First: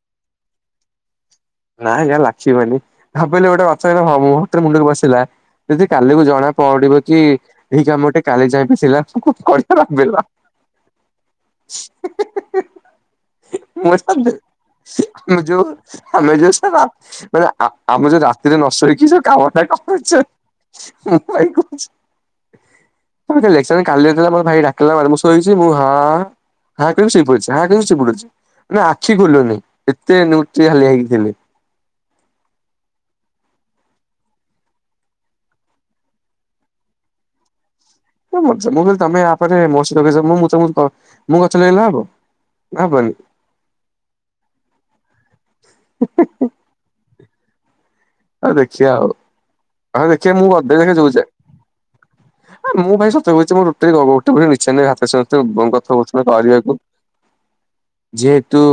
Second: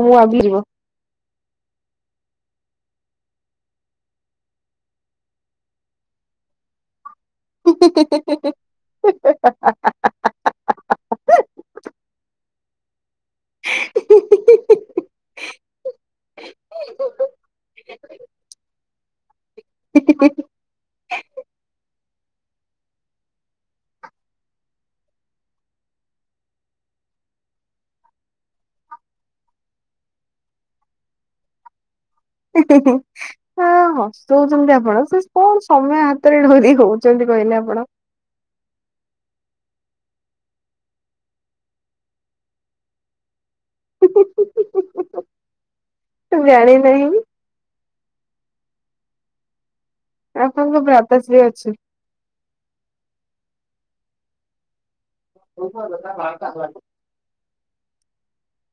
ଓ ମୁଁ ଆଗି ଯିବ। ନାଁ ହେରା ବାଛିବନି ଆମେ କହୁଲୁ ଗୋଟେ ଅଚକଥା ହବ ମ ମୁହୂର୍ତରେ ମୁଣ୍ଡରେ ପସିଲା। ଯଦି କାଲିକୁ ଜଣା ପଡିବ କି ଏ କାମ ଟେ କାଲି ଯାଇ ବି ସିଲା [unintelligible] [inaudible] ମୁଁ ଯୋଉ ଆମେ ଯୋଉ ସେ ରା ମାନେ ଆ ଆମେ ଯୋଉ ରାତିରେ ନ ସୋଇକି ଯୋଉ କାମଟା କରିଚେ। ମୁଁ ଭାଇ କହୁଚି। ଇଲେକସନ କାଲିହେଥିଲା ମୋର ଭାଇ ଡାକିଲା ମ ମୁଁ ଶୋଇଛି ମୁଁ ହଁ। ହା କହିଲେ ଶୋଇପଡ଼ୁଚି ହା କହିଲେ ଶୋଇପଡ଼ୁଚି ମାନେ ଆଖି ଖୋଲୁନି ଏତେ ନୁଚି ହାଲିଆ ହେଇକି ଥିଲି। [inaudible] ହଁ ହସଉଚନ୍ତି ଆପଣ ସେ କଣ ସମୟ ହାତରେ ଡୋରି ହଉଚନ୍ତି କହିଲେ ଆପଣ। ଏ ମୋ ଚ ମୁଁ ଯଦି ତମେ ଆପରେ [unintelligible] ମୁଁ ଗଛ ଲଗିଲଲେ ହବ। ହବନି। [inaudible] ମୁଁ ଜାଣି ନାହିଁ। ହଁ ଦେଖିବା ଆଉ। ହଁ ଦେଖିବା ମୁଁ ଆପଣଙ୍କ ଗାଧେଇ ଦେଇକି ଯଉଛେ। ଭ୍ରାତାଶ୍ରୀ ଅଛି। ହଁ ମୁଁ ଭାଇ ସତ କହୁଛି ମୋ ରୋଟିରେ ଗୋଟେ ନି [unintelligible] ଭାତ ସେ ଗଁ ଗତବର୍ଷ ବାହାରିବାକୁ ଯେହେତୁ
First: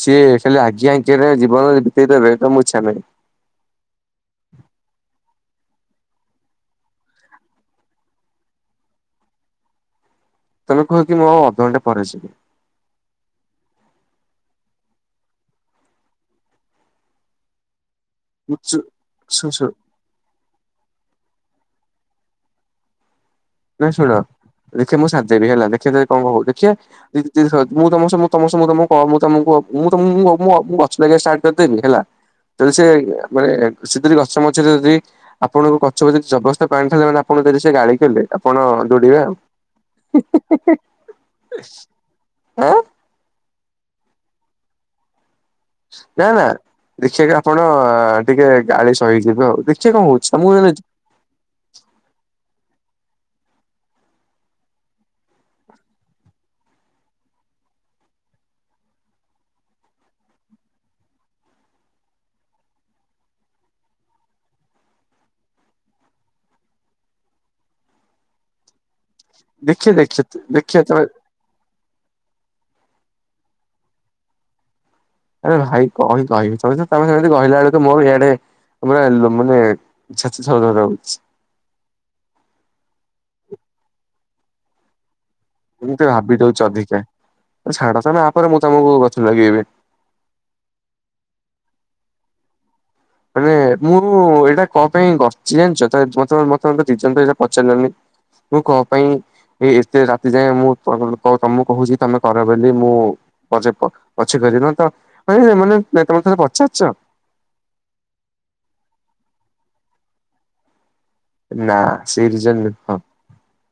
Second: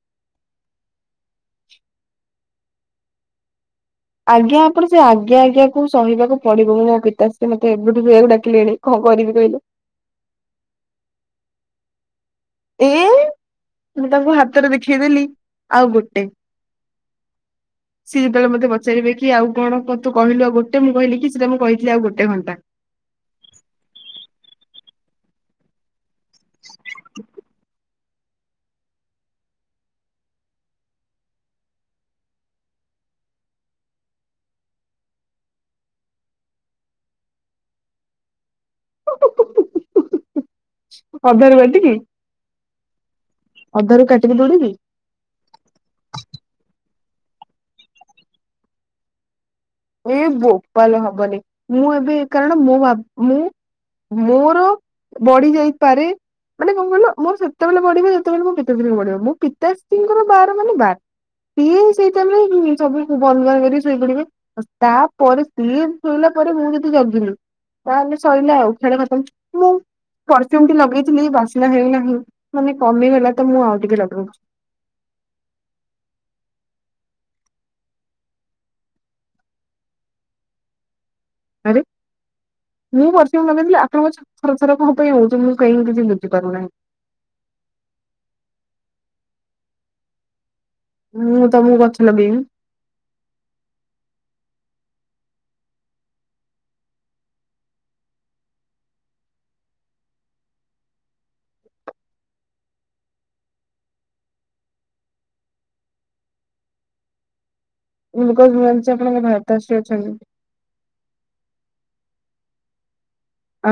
ସିଏ ଖାଲି ଆଜ୍ଞା ଆଜ୍ଞା ରେ ଜୀବନ ବିତେଇଦବେ ତ ମୁଁ ଇଚ୍ଛା ନାଇଁ। ଆଜ୍ଞା ଆପଣ ସେ ଆଜ୍ଞା ଆଜ୍ଞା କୁ ସହିବାକୁ ପଡିବ। ମୁଁ ନା ପିତାଶ୍ରୀ ମତେ ଏବେଠୁ ଯିବାକୁ ଡାକିଲେଣି। କଣ କରିବି କହିଲ? ତମେ କୁହ କି ମୁଁ ଆଉ ଅଧଘଣ୍ଟା ପରେ ଆସିବି। ଏ ମୁଁ ତାଙ୍କୁ ହାତରେ ଦେଖେଇଦେଲି। ଆଉ ଗୋଟେ। [inaudible] ସିଏ ଯେତେବେଳେ ମତେ ଶୁ ପଚାରିବେ କି ଆଉ ଶୁ କଣ କ ତୁ କହିଲୁ ଆଉ ଗୋଟେ ମୁଁ କହିଲି କି ସେଟା ମୁଁ କହିଥିଲି ଆଉ ଗୋଟେ ଘଣ୍ଟା। ନାଇଁ ଶୁଣ ଦେଖେ ମୁଁ ସାଥ ଦେବି ହେଲା। ଦେଖିବା ତା କଣ କଣ ହଉଛି। ଦେଖିବା [unintelligible] ମୁଁ ତମ ସମ ତମ ସମୟରେ ମୁଁ କ ମୁଁ ତମକୁ ଅ ମୁଁ ତ ମୁଁ ମୁଁ ମୁଁ ଆଉ ମୁଁ ଆଉ ମୁଁ [unintelligible] ଷ୍ଟାର୍ଟ କରିଦେବି ହେଲା। ତେବେ ସେ ମାନେ ସେ [unintelligible] ଗଛ ମଝିରେ ଯଦି ଆପଣଙ୍କୁ କଛପ ଯଦି ଜବରସ୍ତ ପ୍ରାଣି ତାହେଲେ ମାନେ ଆପଣ ଯଦି ସେ ଗାଳି କଲେ। ଆପଣ ଦୌଡିବେ ଆଉ। ଅଧାରୁ କାଟିକି ଆଁ। ଅଧାରୁ କାଟିକି ଦୌଡିବି। ନା ନା ଦେଖିବା କି ଆପଣ ଟିକେ ଗାଳି ସହିଯିବେ ଆଉ ଦେ ଏ ବୋପାଲୋ ହବନି। ମୁଁ ଏବେ କାରଣ ମୋ ବା ମୁଁ ମୋର ବଢି ଯାଇପାରେ। ମାନେ କଣ କହିଲ ମୋର ସେତେବେଳେ ବଢିବ ଯେତେବେଳେ ମୋ ପିତାଶ୍ରୀଙ୍କର ବଢିବ। ମୋ ପିତାଶ୍ରୀଙ୍କର ବାର ମାନେ ବାର। ପିଏ ହିଁ ସେଇ ଟାଇମରେ ହିଁ ସବୁ ବନ୍ଦ ବାନ୍ଦ କରି ଶୋଇପଡିବେ। ତାପରେ ସିଏ ଶୋଇଲା ପରେ ମୁଁ ଯଦି ଜଗିଲି ତାହେଲେ ସଇଲା ଆଉ ଖେଳ ଖତମ। ମୁଁ ଦେଖେ ଦେଖେ ପରଫ୍ୟୁମଟି ଦେଖିବା ତମେ ଲଗେଇଥିଲି ବାସ ନା ହେଉନାହିଁ। ମାନେ କମିଗଲା ତ ମୁଁ ଆଉ ଟିକେ ଲଗାଉଛି। ଆରେ ଭାଇ କହି କହିବି ତମେ ତ ତମେ ସେମିତି କହିଲା ବେଳକୁ ମୋର ଇଆଡେ [unintelligible] ମାନେ [unintelligible] ଆରେ ମୁଁ ପରଫ୍ୟୁମ ଲଗେଇଥିଲି ଆପଣଙ୍କ [inaudible] ଥର ଥର କଣ ପାଇଁ ହଉଛନ୍ତି? ଏମିତି ଭାବି ଦଉଛି ଅଧିକା। ଛାଡ ତମେ ଆପରେ ମୁଁ ତମକୁ ଗଛ ଲଗେଇବି। ମୁଁ ତମକୁ ଗଛ ଲଗେଇବି। ମାନେ ମୁଁ ଏଇଟା କଣ ପାଇଁ ଗଛି ଜାଣିଛ [unintelligible] ପଚାରିଲନି ମୁଁ କଣ ପାଇଁ? ଏଇ ଏତେ ରାତି ଯାଏ ମୁଁତମ କ ତମକୁ କହୁଛି ତମେ କର ବୋଲି। ମୁଁ ପଛେ ପ ପଛେ କରି ନ ତ ମାନେ ତ ମାନେ ଅ ତମେ ଥରେ ପଚାରିଛ? ମୁଁ କହିଲି ମୁଁ ଜାଣିଛି ଆପଣଙ୍କ ଭ୍ରାତାଶ୍ରୀ ଅଛନ୍ତି। ନା ସେଇ ରିଜନ ନୁହଁ।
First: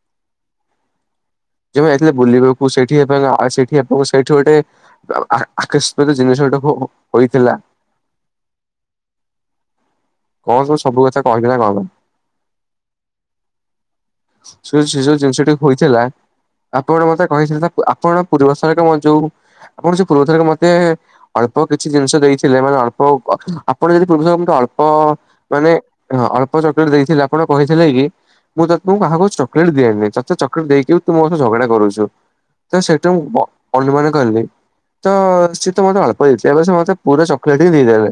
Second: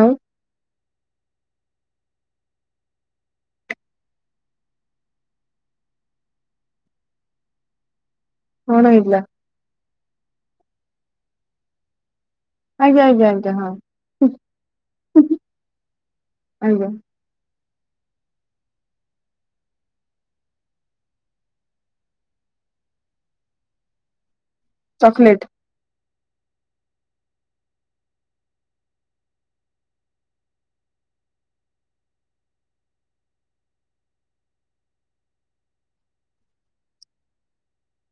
ଆଉ। ଯେବେ ଯାଇଥିଲେ ବୁଲିବାକୁ ସେଇଠି ଏଫେନ ଆ ସେଠି ଆପଣ ସେଇଠୁ ଗୋଟେ ଆ ଆ ଆକସ୍ମିକ ଜିନିଷ ଟାକୁ ହୋଇଥିଲା। କଣ ହେଇଥିଲା? କଣ ସବୁ ସବୁ କଥା କହିବି ନା କଣ [unintelligible] ଆଜ୍ଞା ଆଜ୍ଞା ଆଜ୍ଞା ହଁ। ସେ ସେ ଯୋଉ ଜିନିଷଟି ହୋଇଥିଲା ଆଜ୍ଞା ଆପଣ ମତେ କହିଥିଲେ ନା। ଆପଣ ପୂର୍ବଥରକ ମ ଯୋଉ ଆପଣ ଯୋଉ ପୂର୍ବଥରକ ମତେ ଅଳ୍ପ କିଛି ଜିନିଷ ଦେଇଥିଲେ। ମାନେ ଅଳ୍ପ କ ଆପଣ ଯଦି ପୂର୍ବ ଉମ ଅଳ୍ ପ ଚକୋଲେଟ ମାନେ ହଁ ଅଳ୍ପ ଚକୋଲେଟ ଦେଇଥିଲେ। ଆପଣ କହିଥିଲେ କି ମୁଁ ତ ମୁଁ କାହାକୁ ଚକଲେଟ ଦିଏନି। ତତେ ଚକଲେଟ ଦେଇକି ବି ତୁ ମୋ ସହ ଝଗଡା କରୁଛୁ। ତ ସେଇଠୁ ମୁଁ ଅ ଅନୁମାନ କହିଲି। ତ ସିଏ ତ ମୋତେ ଅଳ୍ପ ଦେଇଥିଲା ଏବେ ସେ ମତେ ପୁରା ଚକୋଲେଟ୍ ହିଁ ଦେଇଦେଲେ।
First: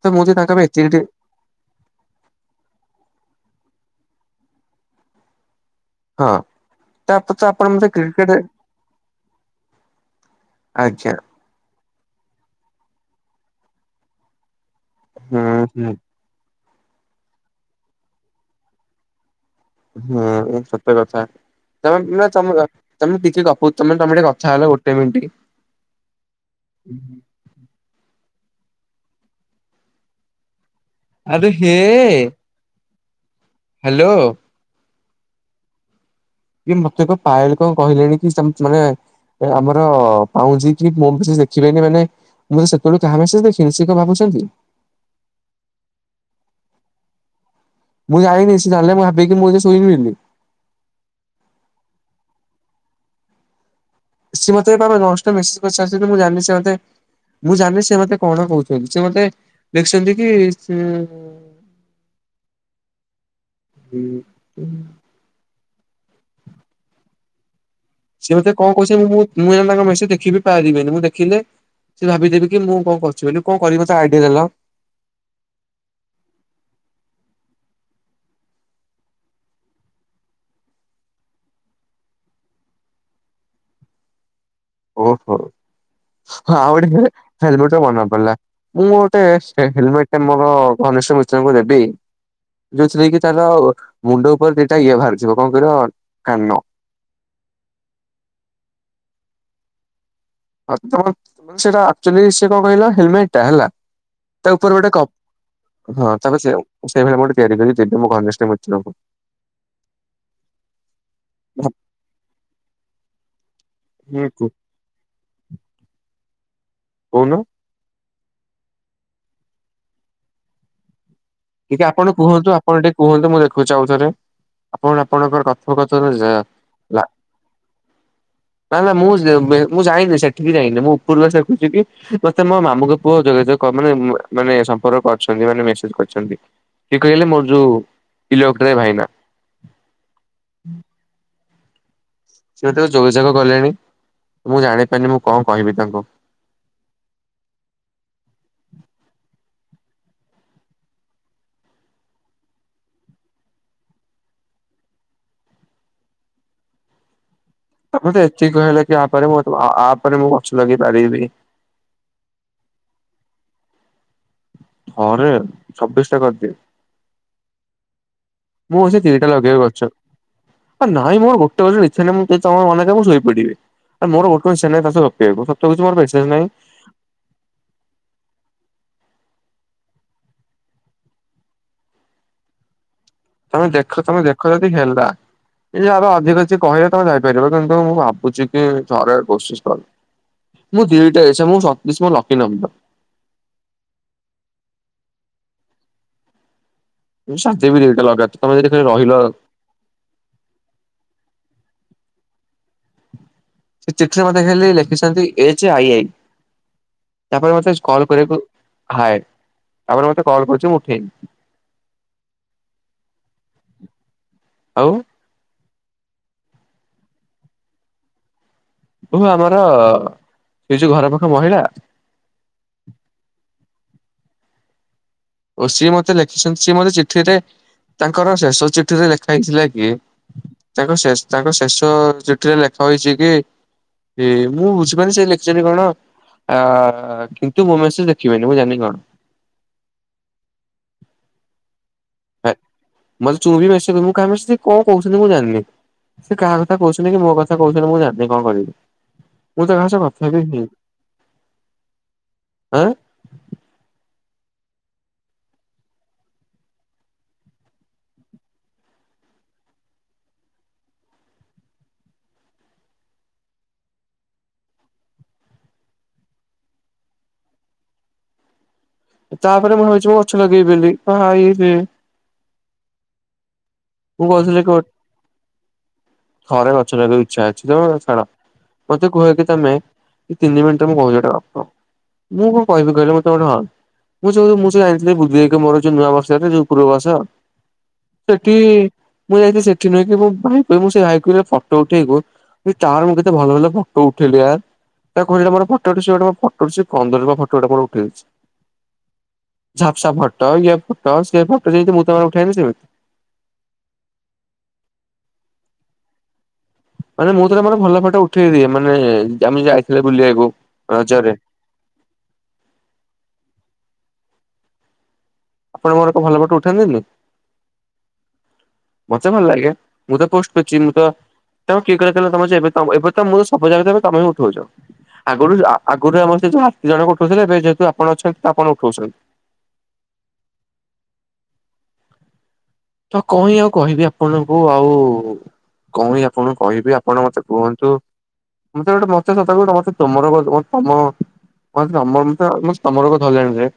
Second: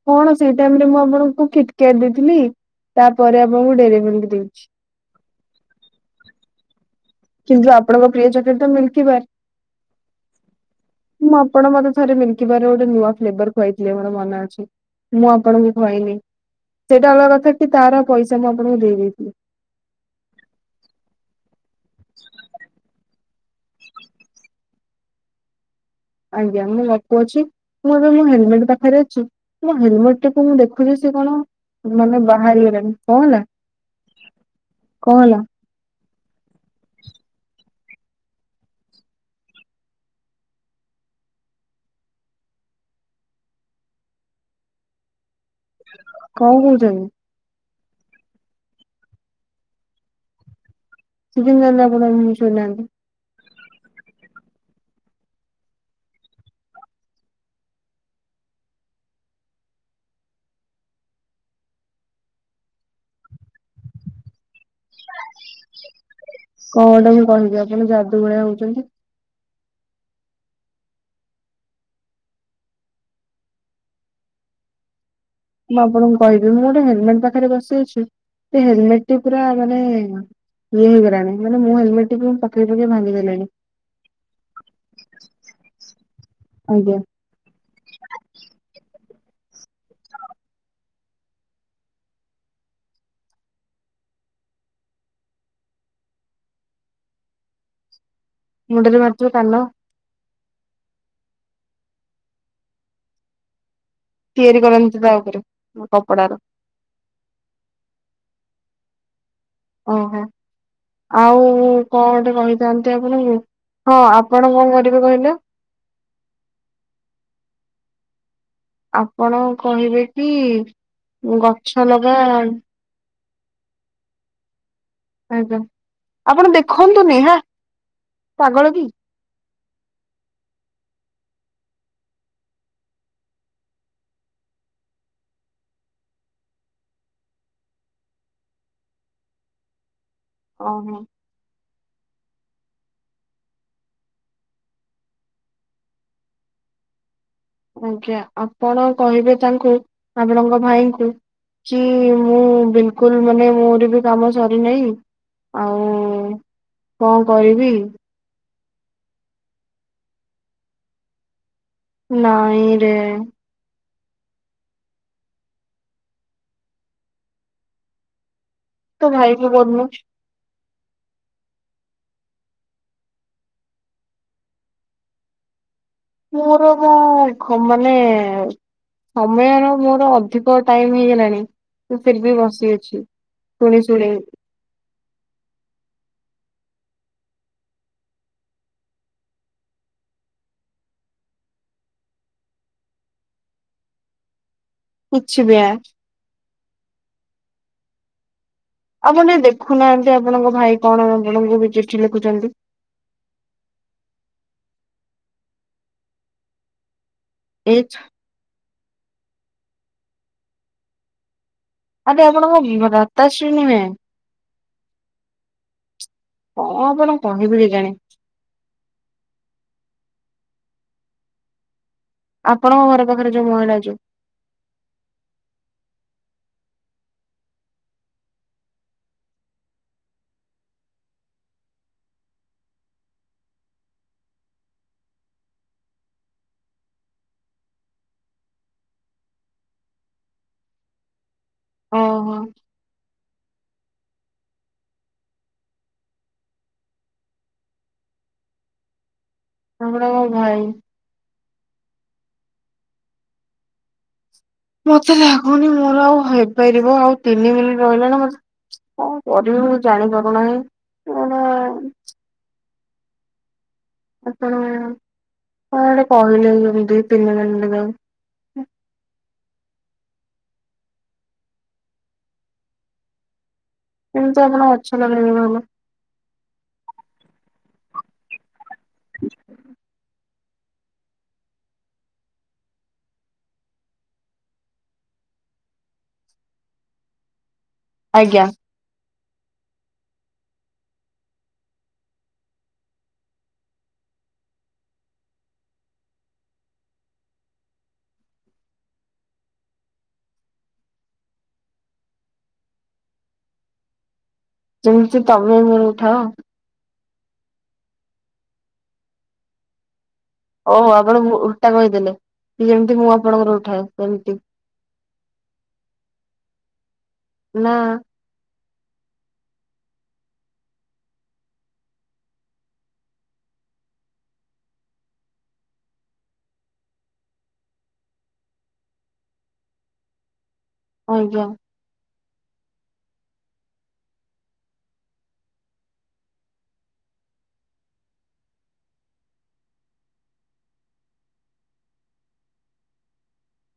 ତ ମୁଁ କଣ ଯଦି ତାଙ୍କ ସେଇ ପାଇଁ ଟାଇମ ରେ ଏତିକି ମୁଁ ଟିକେ ଆପଣଙ୍କୁ କିଟକାଟ ଦେଇଥିଲି। ତାପରେ ଆପଣଙ୍କୁ ଡେରୀମିଲ୍କ ଦେଉଛି। ହଁ। ତା କିନ୍ତୁ ତାପରେ ମତେ ଆପଣଙ୍କ ପ୍ରିୟ କ୍ରିକେଟ ରେ ଚକୋଲେଟ ତ ମିଲ୍କିବାର। ଆଜ୍ଞା। ମୁଁ ଆପଣ ମତେ ଥରେ ମିଲ୍କବାରର ଗୋଟେ ନୂଆ ଫ୍ଲେବର୍ ଖୁଆଇଥିଲେ ମୋର ମନେ ଅଛି ମୁଁ ହୁଁ ଆପଣଙ୍କୁ ହୁଁ ଖୁଆଇନି। ସେଇଟା ଅଲଗା କଥା କି ତାର ପଇସା ମୁଁ ଆପଣଙ୍କୁ ଦେଇ ଦେଇଥିଲି। ହୁଁ ସତ କଥା ତମେ ନାଁ ତମେ ଅ ତମେ ଟିକେ ଗପୁ ତମେ ତମେ ଡେ କଥା ହେଲ ଗୋଟେ ମିଣ୍ଟି। ଆଜ୍ଞା ମୁଁ ଲଟକଉଚି ମୁଁ ଏବେ ମୋ ହେଲମେଟ୍ ପାଖରେ ଅଛି ମୋ ହେଲମେଟ୍ ଟାକୁ ମୁଁ ଦେ ଖୁ ବି ସିଏ କଣ ଆରେ ହେ ବୁ ନା ନା ବାହାରିଗଲାଣି କଁ ହେଲା? ହାଲୋ। କଁ ହେଲା? ଇ ମତେ କ ପାଏଲ କଁ କହିଲେଣି କି ସେ ମାନେ ଏ ଆମର ପାଉଁଜି କି ମୁଁ ବି ସେ ଦେଖିବେନି ମାନେ ମୁଁ ତ ସେତୋଳୁ କାହା ମେସେଜ୍ ଦେଖିନି ସେ କଁ ଭାବୁଛନ୍ତି? କଁ କହୁଚନ୍ତି? ମୁଁ ଯାଇନି ସେ ଜାଣଲେ ମୁଁ ଭାବିବେ କି ମୁଁ ଏବେ ଶୋଇନି ବୋଲି। ସେ କେମତି ଜାଣଲେ ଆପଣ ଏଇକ୍ଷୁଣି ଶୋଇନାହାନ୍ତି? ସେ ମତେ ଏ ପା ମେ ନଷ୍ଟ ମେସେଜ୍ କରିଚାଲଚନ୍ତି ମୁଁ ଜାଣିନି ସେ ମତେ ମୁଁ ଜାଣିନେଇ ସେ ମତେ କଣ କୋହୁଚନ୍ତି ସେ ମତେ ଲେଖିଛନ୍ତି କି ଚୁଁ ହୁଁ ଉଁ କ ଗଟେ ମୁଁ କହିବି ଯେ ଆପଣ ଯା ସିଏ ମତେ କଁ କୋହୁଚି ମୁଁ ମୁଁ ଯାଣେ ତାଙ୍କ ମେସେଜ୍ ଦେଖି ବି ପାରିବିନି ମୁଁ ଦେଖିଲେ ସେ ଭାବିଦେବେ କି ମୁଁ କଁ କରୁଚି ବୋଲି କଁ କରିବି ମତେ ଆଇଡ଼ିଆ ଦେଲ। ମୁଁ ଆପଣଙ୍କୁ କହିବି ମୁଁ ଗୋଟେ ହେଲମେଟ୍ ପାଖରେ ବସିଅଛି ସେ ହେଲମେଟ୍ ଟି ପୁରା ମାନେ ଇଏ ହେଇଗଲାଣି ମାନେ ମୁଁ ହେଲମଟ୍ ଟିକୁ ପକେଇ ପକେଇ ଭାଙ୍ଗିଦେଲିଣି। ଓହୋ ହଁ ଆଉ ଗୋଟେ ଆଜ୍ଞା [unintelligible] ହେଲମେଟ୍ ରୁ ମନ ପଡ଼ିଲା ମୁଁ ଗୋଟେ ସ୍ପେ ହେଲମେଟ୍ ଟେ ମୋର ଘନିଷ୍ଠ ମିତ୍ରଙ୍କୁ ଦେବି ଯୋଉଥିରେ କି ତାର ମୁଣ୍ଡ ଉପରେ ଦିଟା ଇଏ ଭାରିଥିବ କଁ କରିଅ କାନ। ମୁଣ୍ଡରେ ଭାରୁଥୁବ କାନ? ହଁ ତ ତମେ ସେଇଟା ଏକ୍ଟୁଆଲି ସେ କଁ କହିଲ ହେଲମେଟ୍ ଟା ହେଲା। ତା ତିଆରି ଓପରେ ଗୋଟେ କରନ୍ତି କ ତା ଉପରେ ହଁ କପଡାର ତାକୁ ସେଇଆଉ ସେଇ ଭଳିଆ ଗୋଟେ ତିଆରି କରକି ଦେଇଦେ ମୋ ଘନିଷ୍ଠ ମିତ୍ରଙ୍କୁ। ଓହୋ ଆଉ କଣ ଗଟେ କହିଥାନ୍ତି ଆପଣଙ୍କୁ? ହଁ ଆପଣ କଁ କରିବେ କହିଲେ କୋହୁନ। ଆପଣ କହିବେ କି ଇକେ ଗଛ ଆପଣ ଲଗା କୁହନ୍ତୁ ଆପଣ ଟିଏ କୁହନ୍ତୁ ମୁଁ ଦେଖୁଚି ଆଉ ଥରେ। ଆପଣ ଆପଣଙ୍କର ଆଜ୍ଞା କଥକଥନ ଜା ଆପଣ ଲା ଦେଖନ୍ତୁନି ହେ ପାଗଳ ନାଁ କି ନାଁ ମୁଁ ଯେ ବେ ମୁଁ ଯାଇନି ସେଠିକି ଯାଇନି ମୁଁ ଉପୁରୁ ଆସେ ବୁଲିକି। ମତେ ମୋ ମାମୁଁଙ୍କ ପୁଅ ଯୋଗାଯୋଗ କ ମାନେ ମାନେ ସମ୍ପର୍କ କରିଛନ୍ତି ମାନେ ମେସେଜ୍ କରିଛନ୍ତି। କିଏ କହିଲେ ମୋର ଯୋଉ ପିଲଉକଟେରା ଭାଇନା। ଓହୋ। ସିଏ ମତେ ଅ ଯୋଗାଯୋଗ କଲେଣି ମୁଁ ଜାଣିପାରିନି ମୁଁ କଁ କହିବି ତାଙ୍କୁ। ଆଜ୍ଞା ଆପଣ କହିବେ ତାଙ୍କୁ ଆପଣଙ୍କ ଭାଇଙ୍କୁ କି ମୁଁ ବିଲକୁଲ୍ ମାନେ ମୋର ବି କାମ ସରିନାହିଁ ଆଉ କଁ କରିବି? ହଁ ମତେ ଏତିକି କହିଗଲେ କି ଆ ପରେ ମୁଁ ଅତ୍ ଆ ଆ ପରେ ମୁଁ ଗଛ ଲଗେଇ ପାରିବି। ନାଇଁରେ। ହଁ ରେ ଛବିଶଟା କରିଦିଏ। ମୁଁ ସେ ତୋ ତିନିଟା ଭାଇକୁ ଲଗେଇବି କରୁନୁ ଗଛ। ଏ ନାଇଁ ମୋର ଗୋଟେ ଗରେ ଅଛି ନିଥେନେ ମୁଁ ତେଇ ତମ ମନେ ତାକୁ ଶୋଇପଡି଼ବି। ଆରେ ମୋର ମୋଟୁରୁ ସେ ନାହିଁ ତା ସହିତ ଗପିବାକୁ ସତ କୋହୁଚି ମୋର ବେଶ୍ ମୋର ବା ଘ ମାନେ ସମୟର ମୋର ଅଧିକ ଟାଇମ୍ ହେଇଗଲାଣି। ସେ ଫିର୍ ବି ବସି ଅଛି। ତମେ ଶୁଣି ଦେଖ, ଶୁଣି ତମେ ଦେଖ ଯଦି ହେଲା। ଏ ଯାର ଅଧିକ କିଛି କହିଲେ ତମେ ଯାଇପାରିବ। କିନ୍ତୁ ମୁଁ ଭାବୁଛି କି ଥରେ କୋସିିସ୍ କ ମୁଁ ଦିଟା ଏସେ, ମୁଁ ସତୀଶ ମୋ ଲକି ନମ୍ବର। କୁଛ୍ ବି ୟା ମୁଁ ଶାନ୍ତିବି ଦିଟା ଲଗାତ୍ ଆପଣ ଟିକେ ଦେଖୁନାହାଁନ୍ତି, ଆପଣଙ୍କ ଭାଇ କଣ ଆପଣଙ୍କୁ ବି ଚିଠି ଲେଖୁଛନ୍ତି? ସେ ଚିଠି ରେ ମତେ ଖାଲି ଲେଖିଛନ୍ତି, ଏଚ ଆଇ ଆଇ ତା'ପରେ ମତେ ଏ କଲ୍ କରିବାକୁ ହାଏ। ତା'ପରେ ମତେ କଲ୍ କରୁଛି। ମୁଁ ଉଠେଇନି। ଆରେ ଆପଣଙ୍କ ଭ୍ରାତାଶ୍ର୍ରୀ ନୁହେଁ। ଆଉ! କଣ ଆପଣଙ୍କୁ କହିବି କେଜାଣି? ଓହୋ ଆମର! ସେ ଯୋଉ ଘର ପାଖ ମହିଳା? ଆପଣଙ୍କ, ଘର ପାଖର ଯୋଉ ମହିଳା ଯୋଉ ଓ ସିଏ ମତେ ଲେଖିଛନ୍ତି, ସିଏ ମତେ ଚିଠିରେ, ତାଙ୍କର ଶେଷ ଚିଠି ରେ ଲେଖା ହେଇଥିଲା କି ତାଙ୍କ ଶେ, ତାଙ୍କ ଶେଷ ଚିଠିରେ ଲେଖା ହୋଇଛି କି କି, ମୁଁ ବୁଝିପାରୁନି, ସେ ଲେଖିଛନି କଣ? ଅ-ଅ କିନ୍ତୁ, ମୋ ମେସେଜ ଦେଖିବେନି। ମୁଁ ଜାଣିନି କଣ? ଓହୋ ଏଁ, ମତେ ଚୁଁ, ବି ମେସେ କରି, ମୁଁ କାହା ମେସେ କଣ କହୁଛନ୍ତି ମୁଁ ଜାଣିନି? ସେ କାହା କଥା କହୁଛନ୍ତି କି? ମୋ କଥା କହୁଛନ୍ତି! ମୁଁ ଜାଣନି କଣ କରିବି? ମୁଁ ତ କହା ସହ ଆପଣଙ୍କ କଥାବି ଭାଇ। ହେଇନି? ଆଁ। ମତେ ଲାଗୁନି ମୋର ଆଉ ହେଇପାରିବ? ଆଉ, ତିନି ମିନିଟ୍ ରହିଲାଣି ମତେ କଣ କରିବି ମୁଁ ଜାଣିପାରୁନାହିଁ? ପୁଣି ଆପଣ! କଣ ଗଟେ କହିଲେ, ଦି ତିନି ମିନିଟ୍ ଯାଇଁ? ତା'ପରେ ମୁଁ ଭାବଛି, ମୁଁ ଗଛ ଲଗେଇ ବେଲି। ଭାଇରେ! ମୁଁ କେମିତି କହୁଥିଲି ଆପଣ ଗୋଟ୍, ଗଛ ଲଗେଇବେ ଭଲ ଘରେ ଗଛ ଲଗେଇବା ଇ୍ଛା ଅଛି ତ, ଛାଡ଼! ମତେ କୁହ କି ତମେ, ତିନି ମିନ୍ଟିରେ ମୁଁ କହୁଛି ଟେ ଗପ। ମୁଁ କଣ କହିବି କହିଲ? ମତେ ଗୋଟେ ହନ୍ ମୁଁ ଯଉ ମୁଁ ସେ ଆଣଥିଲି, ବୁଦ୍ ବେଗ ମୋର ଯୋଉ ନୂଆ ବର୍ଷ ରେ ଯଉ ପୂର୍ବବଷ। ଆଜ୍ଞା। [inaudible] ମୁଁ ଯାଇଥିଲି ସେଠି ନୁହେଁ କି, ମୋ ଭାଇ ପାଇଁ ମୁଁ ସେ ହାଇକ୍ ରେ ଫଟୋ ଉଠେଇକୁ ବେ ତାର, ମୁଁ କେତେ ଭଲ ଭଲ ଫଟୋ ଉଠେଇଲି ୟାର। ତାକୁ କହିଲି ଟା ମୋର ଫଟ ଉଠା, ସେ ଗୋଟେ ମୋ ଫୋଟରୁ ସେ ପନ୍ଦରଟା ଫଟୋ ମୋର ଉଠେଇଛି। ଝାପ୍ସା ଫଟ୍, ଇଏ ଫଟ୍, ସିଏ ଫଟ୍, ଯେମିତି ମୁଁ ତମର ଉଠାଏନି ସେମେ ଯେମିତି ତମେ ମୋର ଉଠାଅ! ମାନେ, ମୁଁ ତମର ଭଲ ଫଟ ଉଠେଇ ଦିଏ। ମାନେ ଆମେ ଯାଇଥିଲେ ବୁଲିବାକୁ। ଓହୋ! ଆପଣ ରଜରେ। ଉଲ୍ଟା କହିଦେଲେ, କି ଯେମିତି ମୁଁ ଆପଣଙ୍କର ଉଠାଏ, ସେମତି। ଆପଣ ମୋର ଏକ ଭଲ ଫଟ ଉଠାନ୍ତିନି? ନାଁ। ମତେ ଭଲ ଲାଗେ। ମୁଁ ତ ପୋଷ୍ଟ କରଛି। ମୁଁ ତ ତମ କିଏ କହିଲା। କହିଲା ତମ ଯେ ଏବେ ତ ଏବେ ତ ମୁଁ ସବ ଜାଗ ତ ତମେ ହିଁ ଉଠଉଛ? ଆଗରୁ ଆଗରୁ ଆମର ସେ ଯେ ହାତୀ ଜଣକ ଉଠଉଥିଲେ, ଏବେ ଯେହେତୁ ଆପଣ ଅଛନ୍ତି ତ ଆପଣ ଉଠଉଛନ୍ତି। ଆଜ୍ଞା। ତ କଁ ହି ଆଉ କହିବି ଆପଣଙ୍କୁ ଆଉ କଁ ହିଁ ଆପଣଙ୍କୁ କହିବି, ଆପଣ ମତେ କୁହନ୍ତୁ? ମତେ ଗୋଟେ ମତେ ସତ [unintelligible] ମତେ ତମର ଗ ତମ ହ ତମମ୍ ତ ମତେ ତମ ରୋଗ ଧାଇଲାଣିରେ।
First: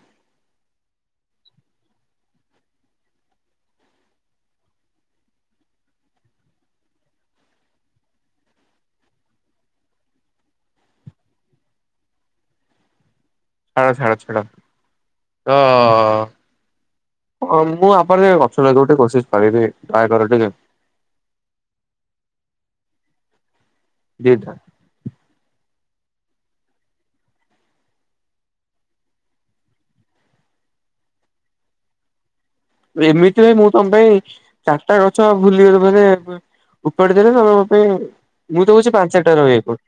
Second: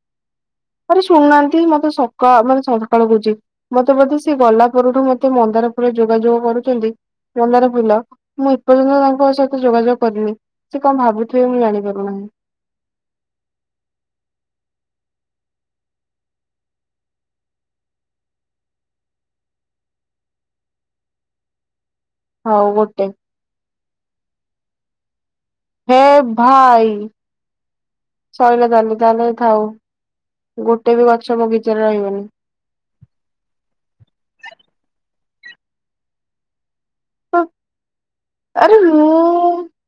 ଆରେ ଶୁଣୁନାହାଁନ୍ତି? ମତେ ସକା ମାନେ ସକାଳୁ କହୁଚି। ମତେ ବୋଧେ ସେ ଗଲାପରଠୁ, ମତେ ମନ୍ଦାର ଫୁଲ ଯୋଗାଯୋଗ କରୁଛନ୍ତି। ମନ୍ଦାର ଫୁଲ, ମୁଁ ଏପର୍ଯ୍ୟନ୍ତ ତାଙ୍କ ସହିତ ଯୋଗାଯୋଗ କରିନି। ସେ କଣ ଭାବୁଥିବେ ମୁଁ ଜାଣିପାରୁନାହିଁ। ଛାଡ଼ ଛାଡ଼ ଛାଡ଼ ତ ହଁ ମୁଁ ଆପରେ ଯ ଅଛୁ ନା ଯୋଉଠି କୋସିସ କରିବି ଟ୍ରାଏ କର ଟିକେ ହଉ ଗୋଟେ। ଦିଟା। ହେ ଭାଇ ଶୋଇଲା ତାହଲେ ତାହେଲେ ଥାଉ ଗୋଟେ ବି ଗଛ ମୋ ବଗିଚା ରେ ରହିବନି। ଏମିତି ରେ ମୁଁ ତମ ପାଇଁ ଚାରିଟା ଗଛ ଭୁ ଉପଡି ଦେଲେ ତମ ପାଇଁ ମୁଁ ଆରେ ତ କହୁଛି ମୁଁ ପାଞ୍ଚ ଟା ରହିବାକୁ।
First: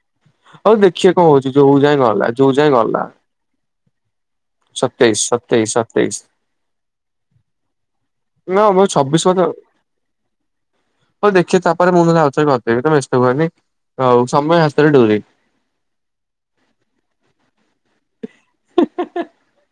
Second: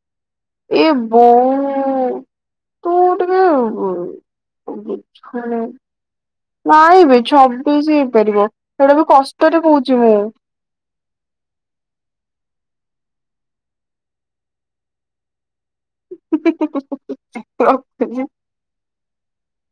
ହଉ ଏ ଦେଖେ କଣ ବୋଉ ହଉଛି ଯୋଉ ଯାଏ ଗଲା ଯୋଉ ଯାଏ ତୁ ଗଲା। ଟିକେ ସତେଇଶି ସତେଇଶି ସତେଇଶି। ନାଇଁବେ ଛବିଶ ହେଇପାରିବ ନା ମୋର ସେଇଟା ବି ଛବିଶ ମତେ କଷ୍ଟରେ କହୁଛି ମୁଁ। ହଉ ଦେଖି ତାପରେ ମୁଁ ଯାଉଛ [unintelligible] ବ୍ୟସ୍ତ ହୁଏନି ଆଉ ସମୟ ହାତରେ ଡୋରି। [unintelligible] [unintelligible]